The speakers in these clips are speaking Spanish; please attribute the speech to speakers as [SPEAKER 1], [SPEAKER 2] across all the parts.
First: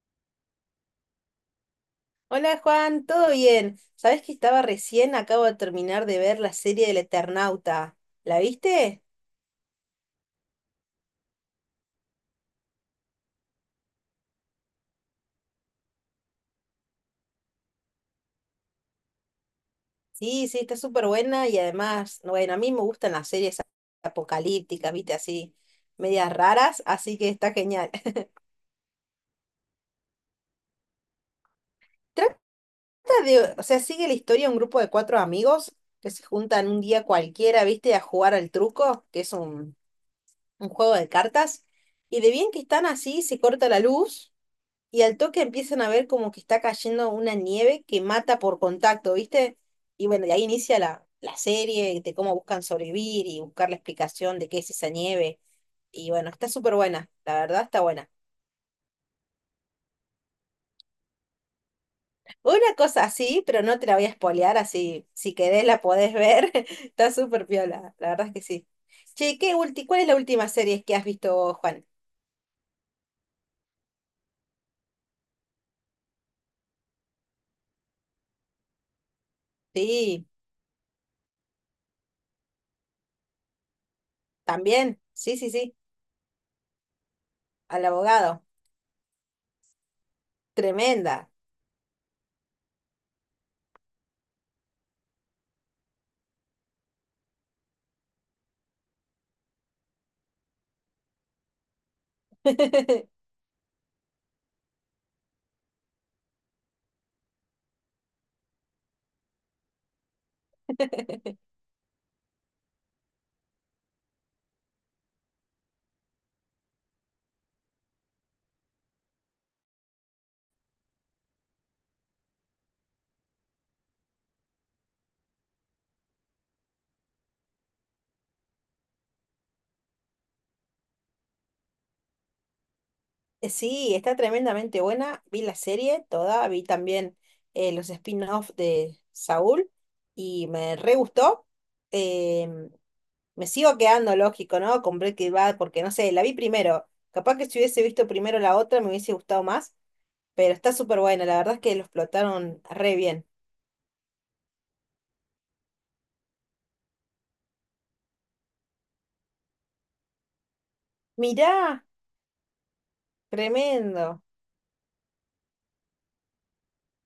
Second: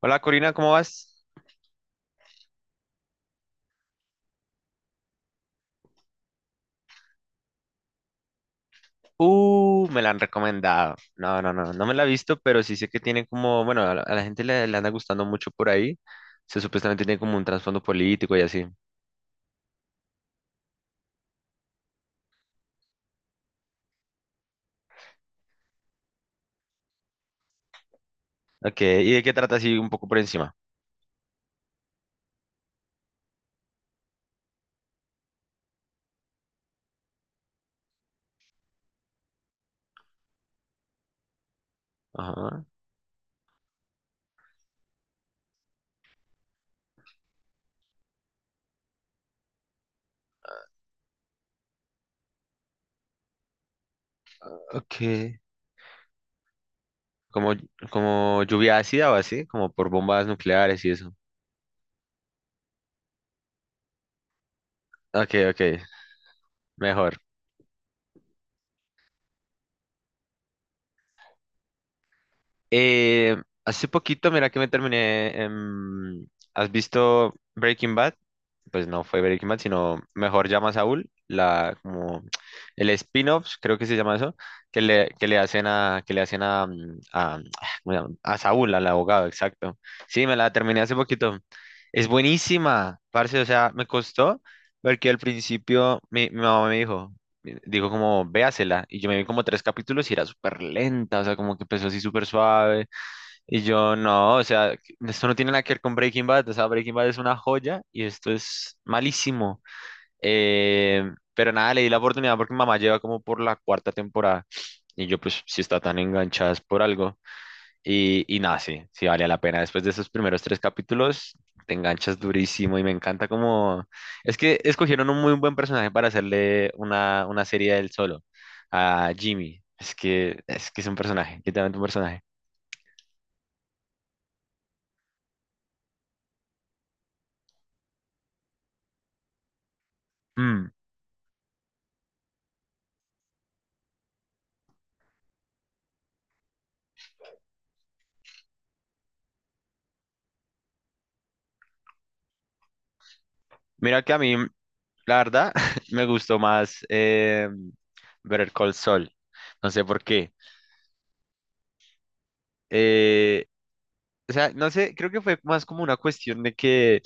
[SPEAKER 1] Hola Corina, ¿cómo vas?
[SPEAKER 2] Hola Juan, ¿todo bien? ¿Sabés que estaba recién, acabo de terminar de ver la serie del Eternauta? ¿La viste?
[SPEAKER 1] Me la han recomendado. No, no, no, no me la he visto, pero sí sé que tiene como, bueno, a la gente le anda gustando mucho por ahí. Se supuestamente tiene como un trasfondo político y así.
[SPEAKER 2] Sí, sí, está súper buena y además, bueno, a mí me gustan las series apocalípticas, viste, así, medias raras, así que está genial.
[SPEAKER 1] Ok, ¿y de qué trata así un poco por encima?
[SPEAKER 2] Trata de, o sea, sigue la historia de un grupo de cuatro amigos que se juntan un día cualquiera, viste, a jugar al truco, que es un juego de cartas, y de bien que
[SPEAKER 1] Ajá.
[SPEAKER 2] están así, se corta la luz. Y al toque empiezan a ver como que está cayendo una nieve que mata por contacto, ¿viste? Y bueno, de ahí inicia la serie de cómo buscan sobrevivir y buscar la explicación de qué es esa
[SPEAKER 1] Ok.
[SPEAKER 2] nieve. Y bueno, está súper buena, la
[SPEAKER 1] Como,
[SPEAKER 2] verdad está buena.
[SPEAKER 1] como lluvia ácida o así, como por bombas nucleares y eso.
[SPEAKER 2] Una cosa así, pero no te la voy a spoilear, así
[SPEAKER 1] Ok,
[SPEAKER 2] si
[SPEAKER 1] ok,
[SPEAKER 2] querés la podés ver. Está
[SPEAKER 1] mejor.
[SPEAKER 2] súper piola, la verdad es que sí. Che, ¿qué ulti cuál es la última serie que has visto, vos, Juan?
[SPEAKER 1] Eh, Hace poquito, mira que me terminé. ¿Has visto Breaking Bad? Pues no fue Breaking Bad, sino
[SPEAKER 2] Sí,
[SPEAKER 1] Mejor Llama a Saúl, como el spin-off, creo que se llama eso, que
[SPEAKER 2] también,
[SPEAKER 1] le, que
[SPEAKER 2] sí,
[SPEAKER 1] le
[SPEAKER 2] sí,
[SPEAKER 1] hacen
[SPEAKER 2] sí,
[SPEAKER 1] a,
[SPEAKER 2] al
[SPEAKER 1] ¿cómo se llama? A
[SPEAKER 2] abogado.
[SPEAKER 1] Saúl, al abogado, exacto. Sí, me la terminé hace
[SPEAKER 2] Tremenda.
[SPEAKER 1] poquito. Es buenísima, parce, o sea, me costó, porque al principio mi mamá me dijo, dijo como, véasela. Y yo me vi como tres capítulos y era súper lenta, o sea, como que empezó así súper suave. Y yo, no, o sea, esto no tiene nada que ver con Breaking Bad, o sea, Breaking Bad es una joya y esto es malísimo. Pero nada, le di la oportunidad porque mamá lleva como por la cuarta temporada. Y yo, pues, si está tan enganchada es por algo. Y nada, sí, sí vale la pena. Después de esos primeros tres capítulos, te enganchas durísimo y me encanta como... Es que escogieron un muy buen personaje para hacerle una serie del solo, a Jimmy. Es que es un personaje, literalmente un personaje.
[SPEAKER 2] Sí, está tremendamente buena. Vi la serie toda, vi también los spin-off de Saúl y
[SPEAKER 1] Mm.
[SPEAKER 2] me re gustó. Em, Me sigo quedando lógico, ¿no? Con Breaking Bad porque no sé, la vi primero. Capaz que si hubiese visto primero la otra me hubiese gustado más, pero está súper buena. La verdad es que lo explotaron re bien.
[SPEAKER 1] Mira que a mí, la verdad, me gustó más Better Call Saul. No sé por qué.
[SPEAKER 2] Mirá,
[SPEAKER 1] Eh,
[SPEAKER 2] tremendo.
[SPEAKER 1] O sea, no sé, creo que fue más como una cuestión de que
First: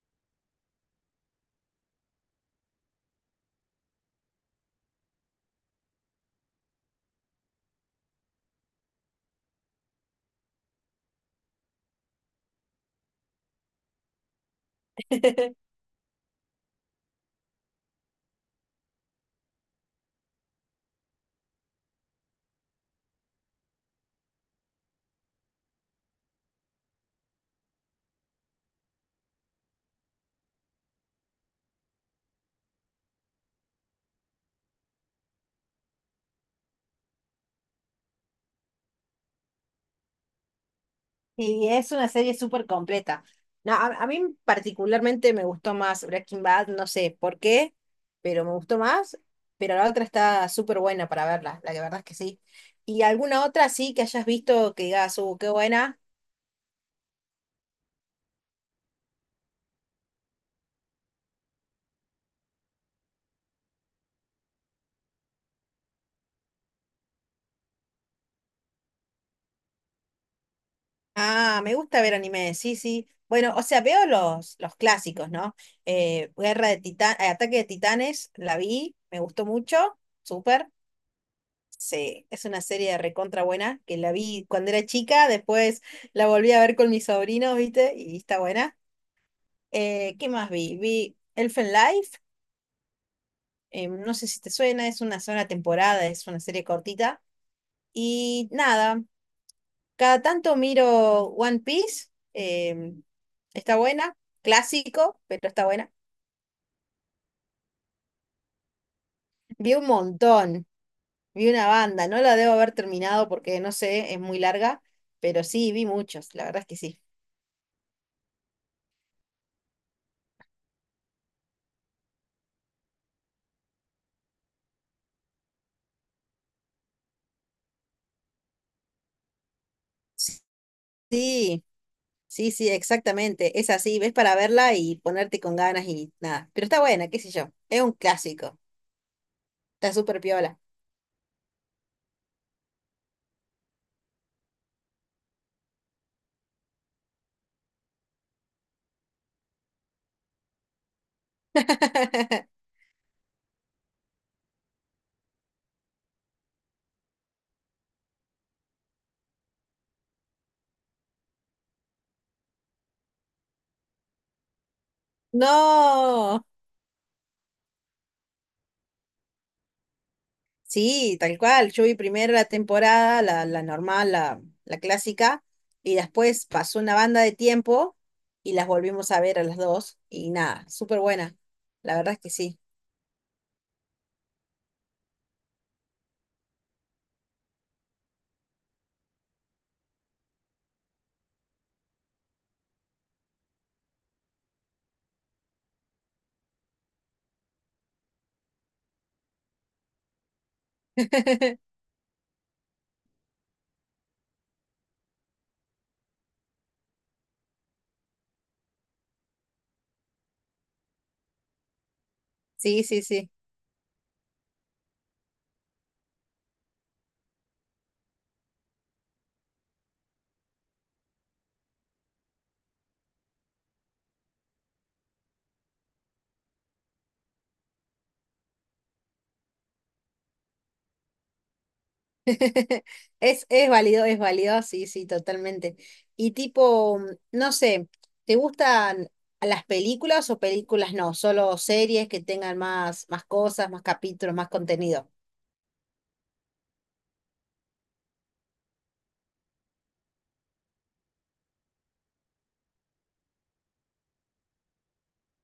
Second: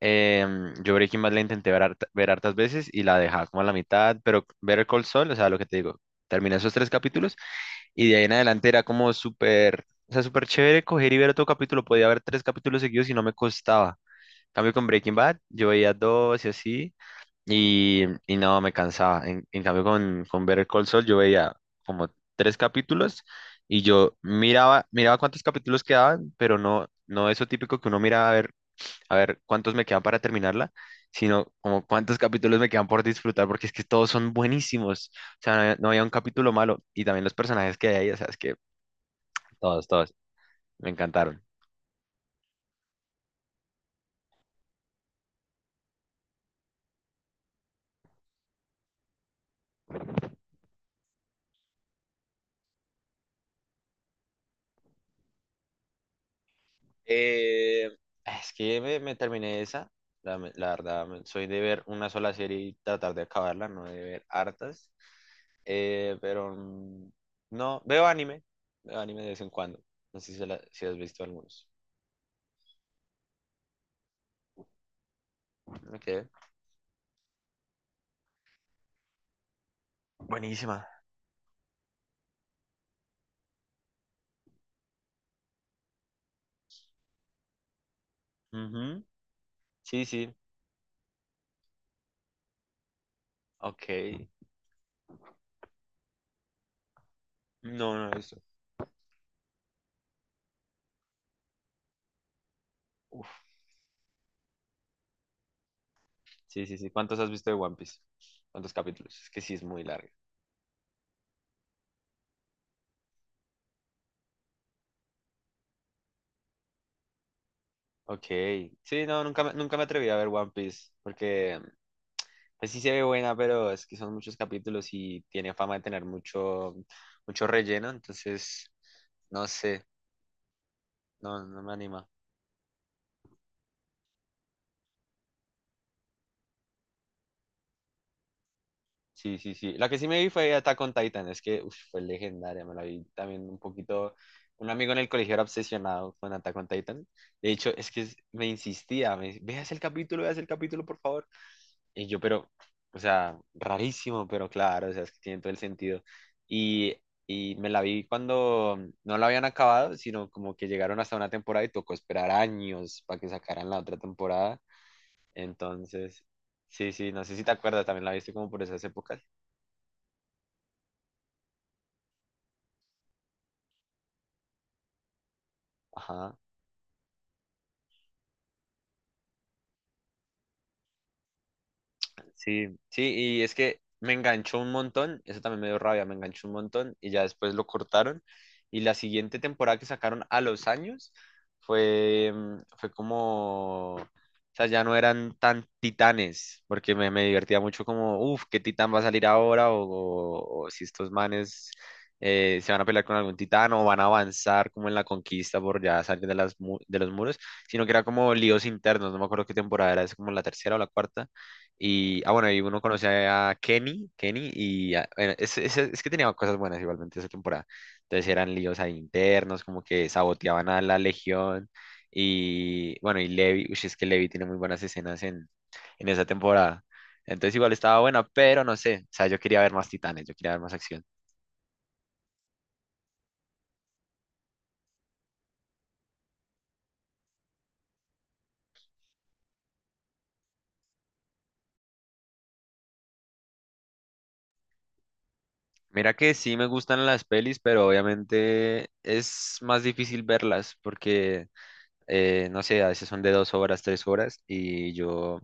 [SPEAKER 1] yo Breaking Bad la intenté ver, ver hartas veces y la dejaba como a la mitad, pero Better Call Saul, o sea, lo que te digo, terminé esos tres capítulos y de ahí en adelante era como súper, o sea, súper chévere coger y ver otro capítulo, podía ver tres capítulos seguidos y no me costaba. En cambio con Breaking Bad, yo veía dos y así, y no, me cansaba. En cambio, con Better Call Saul yo veía como tres capítulos y yo miraba cuántos capítulos quedaban, pero no, no eso típico que uno mira a ver cuántos me quedan para terminarla, sino como cuántos capítulos me quedan por disfrutar, porque es que todos son buenísimos. O sea, no había un capítulo malo y también los personajes que hay ahí, o sea, es que todos, todos, me encantaron.
[SPEAKER 2] Y es una serie súper completa. No, a mí particularmente me gustó más Breaking Bad, no sé por qué, pero me gustó más. Pero la otra está súper buena para verla, la que verdad es que sí. ¿Y alguna otra sí que hayas visto que digas, qué buena?
[SPEAKER 1] Eh, ah, es que me terminé esa. La verdad, soy de ver una sola serie y tratar de acabarla, no de ver hartas. Pero no, veo anime. Veo anime de vez en cuando. No sé si has visto
[SPEAKER 2] Ah,
[SPEAKER 1] algunos.
[SPEAKER 2] me gusta ver anime, sí, sí. Bueno, o sea, veo los clásicos, ¿no?
[SPEAKER 1] Ok.
[SPEAKER 2] Guerra de Titanes, Ataque de Titanes, la vi, me gustó mucho, súper.
[SPEAKER 1] Buenísima.
[SPEAKER 2] Sí, es una serie recontra buena que la vi cuando era chica, después la volví a ver con mis sobrinos, ¿viste? Y está buena.
[SPEAKER 1] Ujú. Sí,
[SPEAKER 2] ¿Qué
[SPEAKER 1] sí.
[SPEAKER 2] más vi? Vi Elfen Life,
[SPEAKER 1] Ok.
[SPEAKER 2] no sé si te suena, es una sola temporada, es una serie cortita.
[SPEAKER 1] No, no he visto.
[SPEAKER 2] Y nada, cada tanto miro One Piece, eh,
[SPEAKER 1] Uf.
[SPEAKER 2] está buena, clásico, pero está buena.
[SPEAKER 1] Sí, sí, sí. ¿Cuántos has visto de One Piece? ¿Cuántos capítulos? Es que sí es
[SPEAKER 2] Vi
[SPEAKER 1] muy
[SPEAKER 2] un
[SPEAKER 1] larga.
[SPEAKER 2] montón, vi una banda, no la debo haber terminado porque no sé, es muy larga, pero sí, vi muchos, la verdad es que sí.
[SPEAKER 1] Ok. Sí, no, nunca, nunca me atreví a ver One Piece porque pues sí se ve buena, pero es que son muchos capítulos y tiene fama de tener mucho, mucho relleno, entonces no sé, no, no
[SPEAKER 2] Sí.
[SPEAKER 1] me anima.
[SPEAKER 2] Sí, sí, exactamente. Es así, ves para verla y ponerte con ganas y nada. Pero está buena, qué sé yo. Es un clásico.
[SPEAKER 1] Sí, sí, sí. La
[SPEAKER 2] Está
[SPEAKER 1] que sí me
[SPEAKER 2] súper
[SPEAKER 1] vi fue
[SPEAKER 2] piola.
[SPEAKER 1] Attack on Titan, es que uf, fue legendaria, me la vi también un poquito. Un amigo en el colegio era obsesionado con Attack on Titan. De hecho, es que me insistía, veas el capítulo, por favor. Y yo, pero, o sea, rarísimo, pero claro, o sea, es que tiene todo el sentido. Y, y me la vi cuando no la habían acabado, sino como que llegaron hasta una temporada y tocó esperar años para que sacaran la otra temporada. Entonces,
[SPEAKER 2] No.
[SPEAKER 1] sí, sí, no sé si te acuerdas, también la viste como por esas épocas.
[SPEAKER 2] Sí, tal cual. Yo vi primero la temporada, la normal, la clásica, y
[SPEAKER 1] Ajá.
[SPEAKER 2] después pasó una banda de tiempo y las volvimos a ver a las dos. Y nada, súper buena. La verdad es que sí.
[SPEAKER 1] Sí, sí, y es que me enganchó un montón, eso también me dio rabia, me enganchó un montón y ya después lo cortaron. Y la siguiente temporada que sacaron a los años fue como, o sea, ya no eran tan titanes, porque me divertía mucho como, uff, ¿qué titán va a salir ahora? O si estos manes se van a pelear con algún titán o van a avanzar como en la conquista por ya salir de los muros, sino que era como líos internos, no me acuerdo qué temporada era, es como la tercera o la cuarta y, ah, bueno, y uno
[SPEAKER 2] Sí, sí,
[SPEAKER 1] conoce
[SPEAKER 2] sí.
[SPEAKER 1] a Kenny, Kenny, y bueno, es que tenía cosas buenas igualmente esa temporada. Entonces eran líos ahí internos, como que saboteaban a la Legión. Y bueno, y Levi, uy, es que Levi tiene muy buenas escenas en esa temporada. Entonces igual estaba buena, pero no sé, o sea, yo quería ver más titanes, yo quería ver más acción.
[SPEAKER 2] Es válido, sí, sí, totalmente. Y tipo, no sé, ¿te gustan las películas o películas no? Solo series que tengan más, más cosas, más capítulos, más contenido.
[SPEAKER 1] Mira que sí me gustan las pelis, pero obviamente es más difícil verlas porque, no sé, a veces son de 2 horas, 3 horas, y yo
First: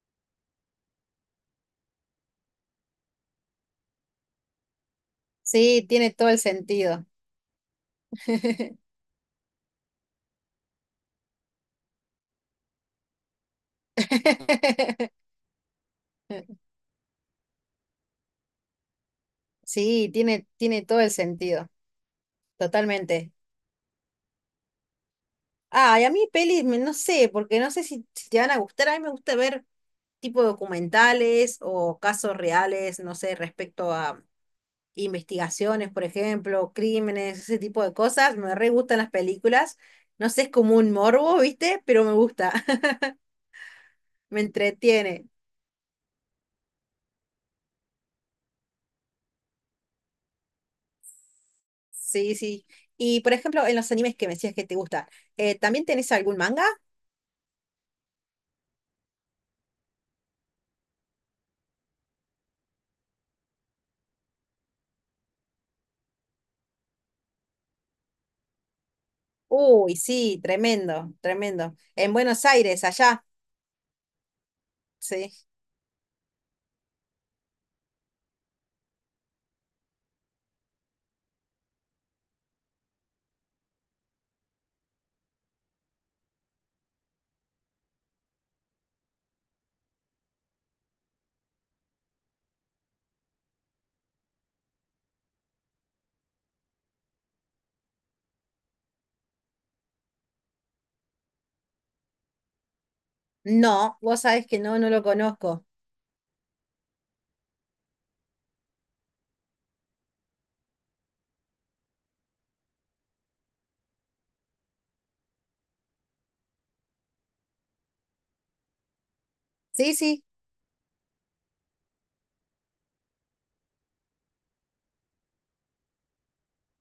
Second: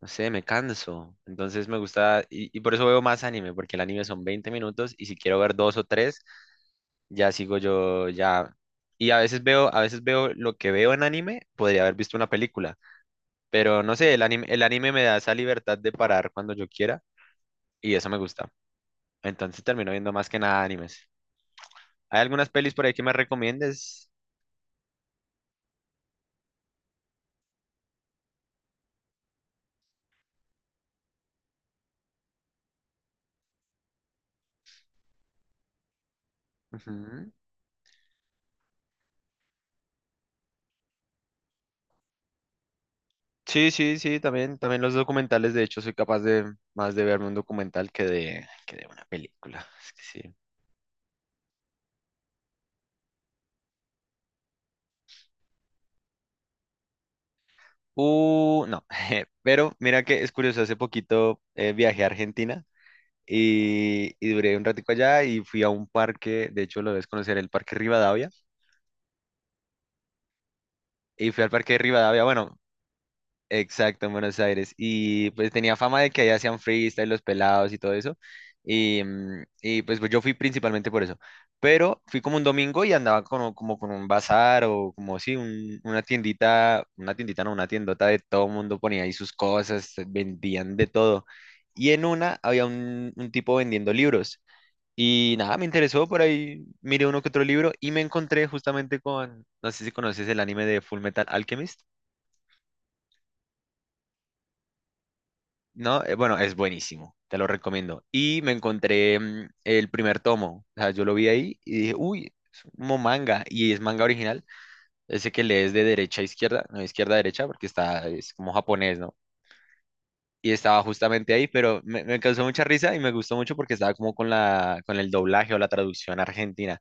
[SPEAKER 1] no sé, me canso. Entonces me gusta, y por eso veo más anime, porque el anime son 20 minutos y si quiero ver dos o
[SPEAKER 2] Sí, tiene
[SPEAKER 1] tres,
[SPEAKER 2] todo el sentido.
[SPEAKER 1] ya sigo yo, ya. Y a veces veo, lo que veo en anime, podría haber visto una película, pero no sé, el anime me da esa libertad de parar cuando yo quiera y eso me gusta. Entonces termino
[SPEAKER 2] Sí,
[SPEAKER 1] viendo más que
[SPEAKER 2] tiene,
[SPEAKER 1] nada
[SPEAKER 2] tiene todo
[SPEAKER 1] animes.
[SPEAKER 2] el sentido,
[SPEAKER 1] ¿Hay algunas pelis por ahí que me
[SPEAKER 2] totalmente.
[SPEAKER 1] recomiendes?
[SPEAKER 2] Ah, y a mí pelis, me- no sé, porque no sé si, si te van a gustar. A mí me gusta ver tipo documentales o casos reales, no sé, respecto a, investigaciones, por ejemplo,
[SPEAKER 1] Ujú.
[SPEAKER 2] crímenes, ese tipo de cosas. Me re gustan las películas. No sé, es como un morbo, ¿viste? Pero me gusta,
[SPEAKER 1] Sí, sí, sí,
[SPEAKER 2] me
[SPEAKER 1] también, también los
[SPEAKER 2] entretiene.
[SPEAKER 1] documentales, de hecho, soy capaz de más de verme un documental que de una película. Es que sí.
[SPEAKER 2] Sí, sí. Y por ejemplo, en los animes que me decías que te gusta, ¿también tenés algún manga?
[SPEAKER 1] No, pero mira que es curioso, hace poquito viajé a Argentina y duré un ratico allá y fui a un parque, de hecho lo debes conocer, el Parque Rivadavia,
[SPEAKER 2] Uy, sí, tremendo,
[SPEAKER 1] y fui al
[SPEAKER 2] tremendo.
[SPEAKER 1] Parque
[SPEAKER 2] En
[SPEAKER 1] Rivadavia,
[SPEAKER 2] Buenos
[SPEAKER 1] bueno,
[SPEAKER 2] Aires, allá,
[SPEAKER 1] exacto, en Buenos Aires. Y
[SPEAKER 2] sí.
[SPEAKER 1] pues tenía fama de que allá hacían freestyle, los pelados y todo eso. Y, pues, yo fui principalmente por eso. Pero fui como un domingo y andaba como con un bazar o como sí, una tiendita, no, una tiendota de todo mundo ponía ahí sus cosas, vendían de todo. Y en una había un tipo vendiendo libros. Y nada, me interesó por ahí, miré uno que otro libro y me encontré justamente con, no sé si conoces el anime de Full Metal Alchemist.
[SPEAKER 2] No, vos sabés que no, no lo conozco.
[SPEAKER 1] ¿No? Bueno, es buenísimo, te lo recomiendo. Y me encontré el primer tomo, o sea, yo lo vi ahí y dije, uy, es como manga, y es manga original, ese que lees de derecha a izquierda, no, izquierda a derecha, porque es como japonés, ¿no?
[SPEAKER 2] Sí, sí.
[SPEAKER 1] Y estaba justamente ahí, pero me causó mucha risa y me gustó mucho porque estaba como con la, con el doblaje o la traducción argentina.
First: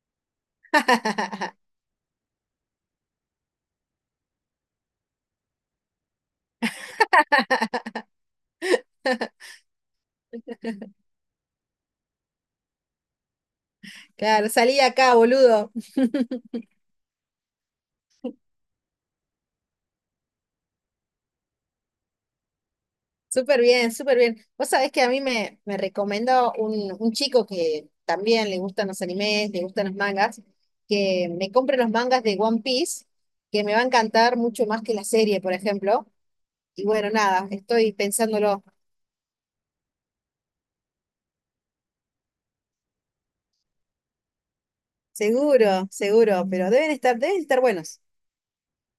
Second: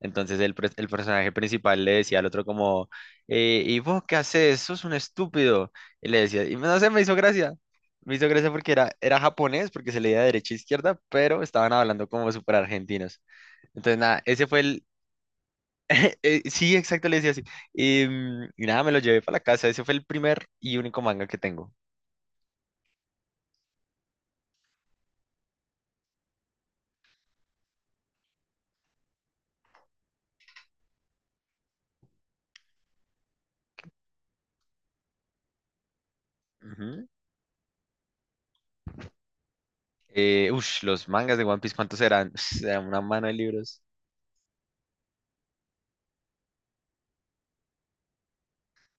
[SPEAKER 1] Entonces el personaje principal le decía al otro como, ¿y vos qué haces? Sos un estúpido. Y le decía, y no sé, me hizo gracia. Me hizo gracia porque era japonés, porque se leía de derecha a izquierda, pero estaban hablando como súper argentinos. Entonces, nada, ese
[SPEAKER 2] Claro,
[SPEAKER 1] fue
[SPEAKER 2] salí de
[SPEAKER 1] el...
[SPEAKER 2] acá, boludo.
[SPEAKER 1] Sí, exacto, le decía así. Y nada, me lo llevé para la casa. Ese fue el primer y único manga que tengo.
[SPEAKER 2] Súper bien, súper bien. Vos sabés que a mí me, me recomendó un chico que también le gustan los animes, le gustan los mangas, que me compre los mangas de One Piece, que me va a encantar mucho más que la serie, por ejemplo. Y
[SPEAKER 1] Ujú.
[SPEAKER 2] bueno, nada, estoy pensándolo.
[SPEAKER 1] Los mangas de One Piece, ¿cuántos eran? Era una mano de libros.
[SPEAKER 2] Seguro, seguro, pero deben estar buenos.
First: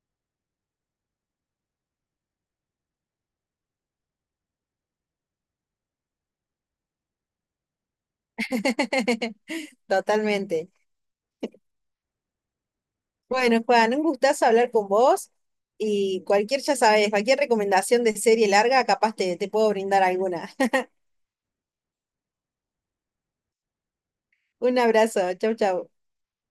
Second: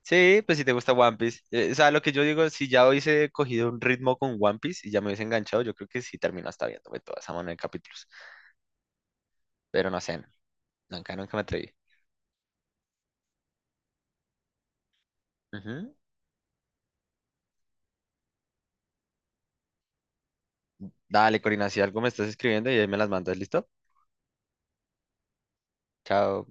[SPEAKER 1] Sí, pues si te gusta One Piece. O sea, lo que yo digo, si ya hubiese cogido un ritmo con One Piece y ya me hubiese enganchado, yo creo que sí termino hasta viéndome toda esa mano de capítulos. Pero no sé,
[SPEAKER 2] Totalmente.
[SPEAKER 1] nunca, nunca me atreví.
[SPEAKER 2] Bueno, Juan, un gustazo hablar con vos
[SPEAKER 1] Ujú.
[SPEAKER 2] y cualquier, ya sabes, cualquier recomendación de serie larga, capaz te, te puedo brindar alguna.
[SPEAKER 1] Dale, Corina, si algo me estás escribiendo y ahí me las mandas, ¿listo?
[SPEAKER 2] Un abrazo, chau, chau.
[SPEAKER 1] Chao.